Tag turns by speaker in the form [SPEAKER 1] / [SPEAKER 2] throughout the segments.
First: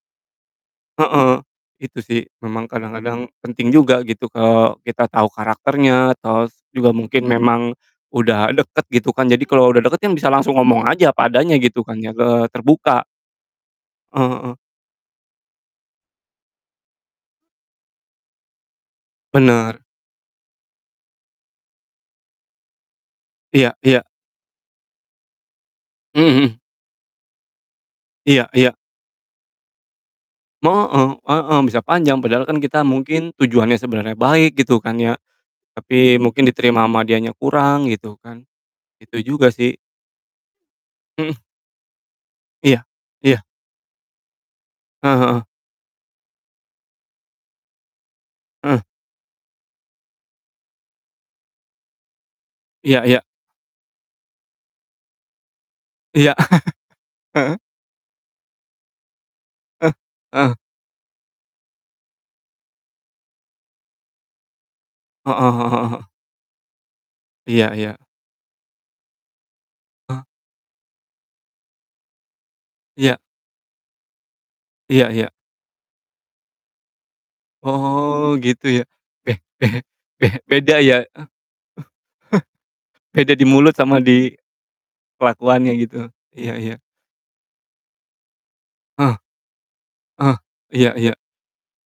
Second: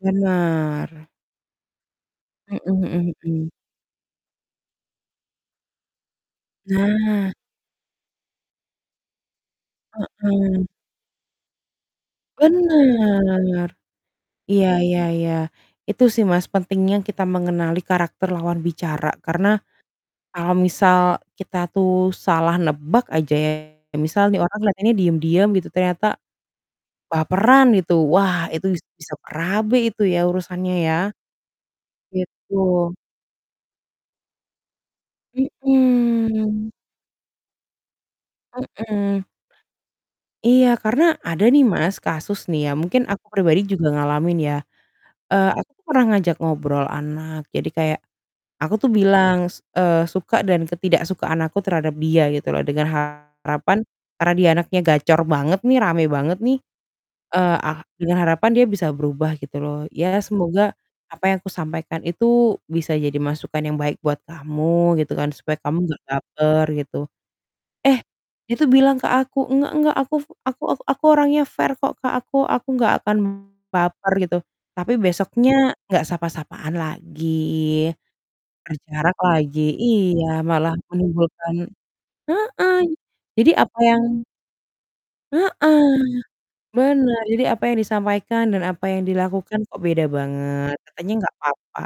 [SPEAKER 1] Benar.
[SPEAKER 2] Heeh, itu sih, memang
[SPEAKER 1] Mhm mhm
[SPEAKER 2] kadang-kadang
[SPEAKER 1] mhm.
[SPEAKER 2] penting juga gitu kalau kita tahu karakternya, atau s juga mungkin
[SPEAKER 1] Nah.
[SPEAKER 2] memang, udah deket gitu kan. Jadi kalau udah deket kan bisa langsung
[SPEAKER 1] Heeh.
[SPEAKER 2] ngomong aja, apa adanya gitu kan ya, eee, terbuka.
[SPEAKER 1] Benar.
[SPEAKER 2] Heeh.
[SPEAKER 1] Iya iya iya. Itu sih Mas, pentingnya kita mengenali karakter lawan bicara, karena
[SPEAKER 2] Benar.
[SPEAKER 1] kalau misal kita tuh salah nebak aja ya,
[SPEAKER 2] Iya iya.
[SPEAKER 1] misal nih orang kelihatannya diam-diam gitu, ternyata
[SPEAKER 2] Mmm, hmm.
[SPEAKER 1] baperan gitu. Wah
[SPEAKER 2] Iya
[SPEAKER 1] itu,
[SPEAKER 2] iya.
[SPEAKER 1] bis bisa berabe itu ya, urusannya ya.
[SPEAKER 2] Heeh- heeh, bisa panjang. Padahal
[SPEAKER 1] Gitu.
[SPEAKER 2] kan kita mungkin tujuannya sebenarnya baik gitu kan ya, tapi mungkin
[SPEAKER 1] Hmm.
[SPEAKER 2] diterima sama dianya kurang, gitu kan. Itu
[SPEAKER 1] Hmm.
[SPEAKER 2] juga sih.
[SPEAKER 1] Iya, karena
[SPEAKER 2] Mhm.
[SPEAKER 1] ada nih Mas, kasus nih ya,
[SPEAKER 2] Iya,
[SPEAKER 1] mungkin aku
[SPEAKER 2] iya.
[SPEAKER 1] pribadi juga ngalamin ya.
[SPEAKER 2] Heeh heeh.
[SPEAKER 1] Eee, aku pernah ngajak ngobrol anak, jadi kayak aku
[SPEAKER 2] Heeh.
[SPEAKER 1] tuh bilang, s eee, suka dan ketidaksukaan aku terhadap dia gitu loh, dengan
[SPEAKER 2] Iya iya.
[SPEAKER 1] harapan, karena dia anaknya gacor banget nih, rame
[SPEAKER 2] Iya.
[SPEAKER 1] banget nih, eee,
[SPEAKER 2] Heeh.
[SPEAKER 1] ah dengan harapan dia bisa berubah gitu loh.
[SPEAKER 2] Eh,
[SPEAKER 1] "Ya
[SPEAKER 2] heeh.
[SPEAKER 1] semoga, apa yang aku sampaikan itu bisa jadi masukan yang baik buat kamu, gitu kan,
[SPEAKER 2] Heeh
[SPEAKER 1] supaya kamu
[SPEAKER 2] heeh
[SPEAKER 1] nggak
[SPEAKER 2] heeh.
[SPEAKER 1] baper," gitu.
[SPEAKER 2] Iya iya.
[SPEAKER 1] Eh, dia tuh bilang ke aku, "Enggak enggak, aku
[SPEAKER 2] E
[SPEAKER 1] aku aku orangnya fair kok Kak. Aku aku nggak akan
[SPEAKER 2] Iya.
[SPEAKER 1] baper," gitu. Tapi
[SPEAKER 2] Iya iya.
[SPEAKER 1] besoknya nggak sapa-sapaan lagi,
[SPEAKER 2] Oh, gitu ya.
[SPEAKER 1] berjarak
[SPEAKER 2] Be
[SPEAKER 1] lagi.
[SPEAKER 2] be be
[SPEAKER 1] Iya, malah
[SPEAKER 2] beda ya.
[SPEAKER 1] menimbulkan heeh.
[SPEAKER 2] Beda di
[SPEAKER 1] Jadi
[SPEAKER 2] mulut
[SPEAKER 1] apa
[SPEAKER 2] sama
[SPEAKER 1] yang
[SPEAKER 2] di, kelakuannya
[SPEAKER 1] Heeh.
[SPEAKER 2] gitu. Iya iya.
[SPEAKER 1] Benar. Jadi apa yang disampaikan, dan apa yang
[SPEAKER 2] Heeh.
[SPEAKER 1] dilakukan kok beda
[SPEAKER 2] Heeh,
[SPEAKER 1] banget.
[SPEAKER 2] iya iya.
[SPEAKER 1] Katanya nggak apa-apa.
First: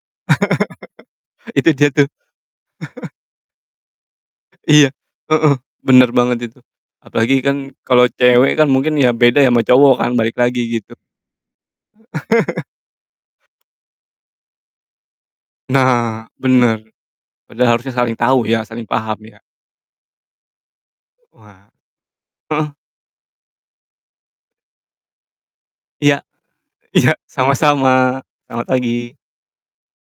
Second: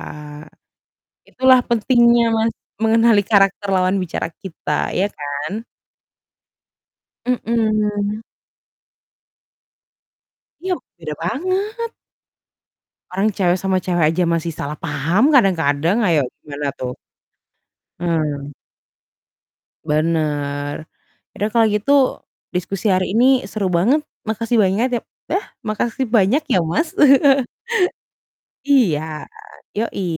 [SPEAKER 1] Itulah
[SPEAKER 2] Itu dia tuh.
[SPEAKER 1] pentingnya Mas, mengenali karakter lawan bicara
[SPEAKER 2] Iya.
[SPEAKER 1] kita, ya
[SPEAKER 2] Heeh.
[SPEAKER 1] kan?
[SPEAKER 2] Benar banget itu, apalagi kan kalau
[SPEAKER 1] Mmm.
[SPEAKER 2] cewek kan mungkin ya beda ya, sama cowok kan, balik lagi
[SPEAKER 1] Iya,
[SPEAKER 2] gitu.
[SPEAKER 1] beda banget. Orang cewek sama cewek aja masih salah paham kadang-kadang. Ayo,
[SPEAKER 2] Nah,
[SPEAKER 1] gimana
[SPEAKER 2] benar.
[SPEAKER 1] tuh?
[SPEAKER 2] Padahal harusnya saling tahu
[SPEAKER 1] Hmm.
[SPEAKER 2] ya, saling paham ya?
[SPEAKER 1] Benar. Ya udah kalau
[SPEAKER 2] Wah.
[SPEAKER 1] gitu,
[SPEAKER 2] Heeh.
[SPEAKER 1] diskusi hari ini seru banget. Makasih banyat ya yah, makasih
[SPEAKER 2] Iya,
[SPEAKER 1] banyak ya Mas.
[SPEAKER 2] iya, sama-sama. Selamat
[SPEAKER 1] Iya,
[SPEAKER 2] pagi.
[SPEAKER 1] yoi.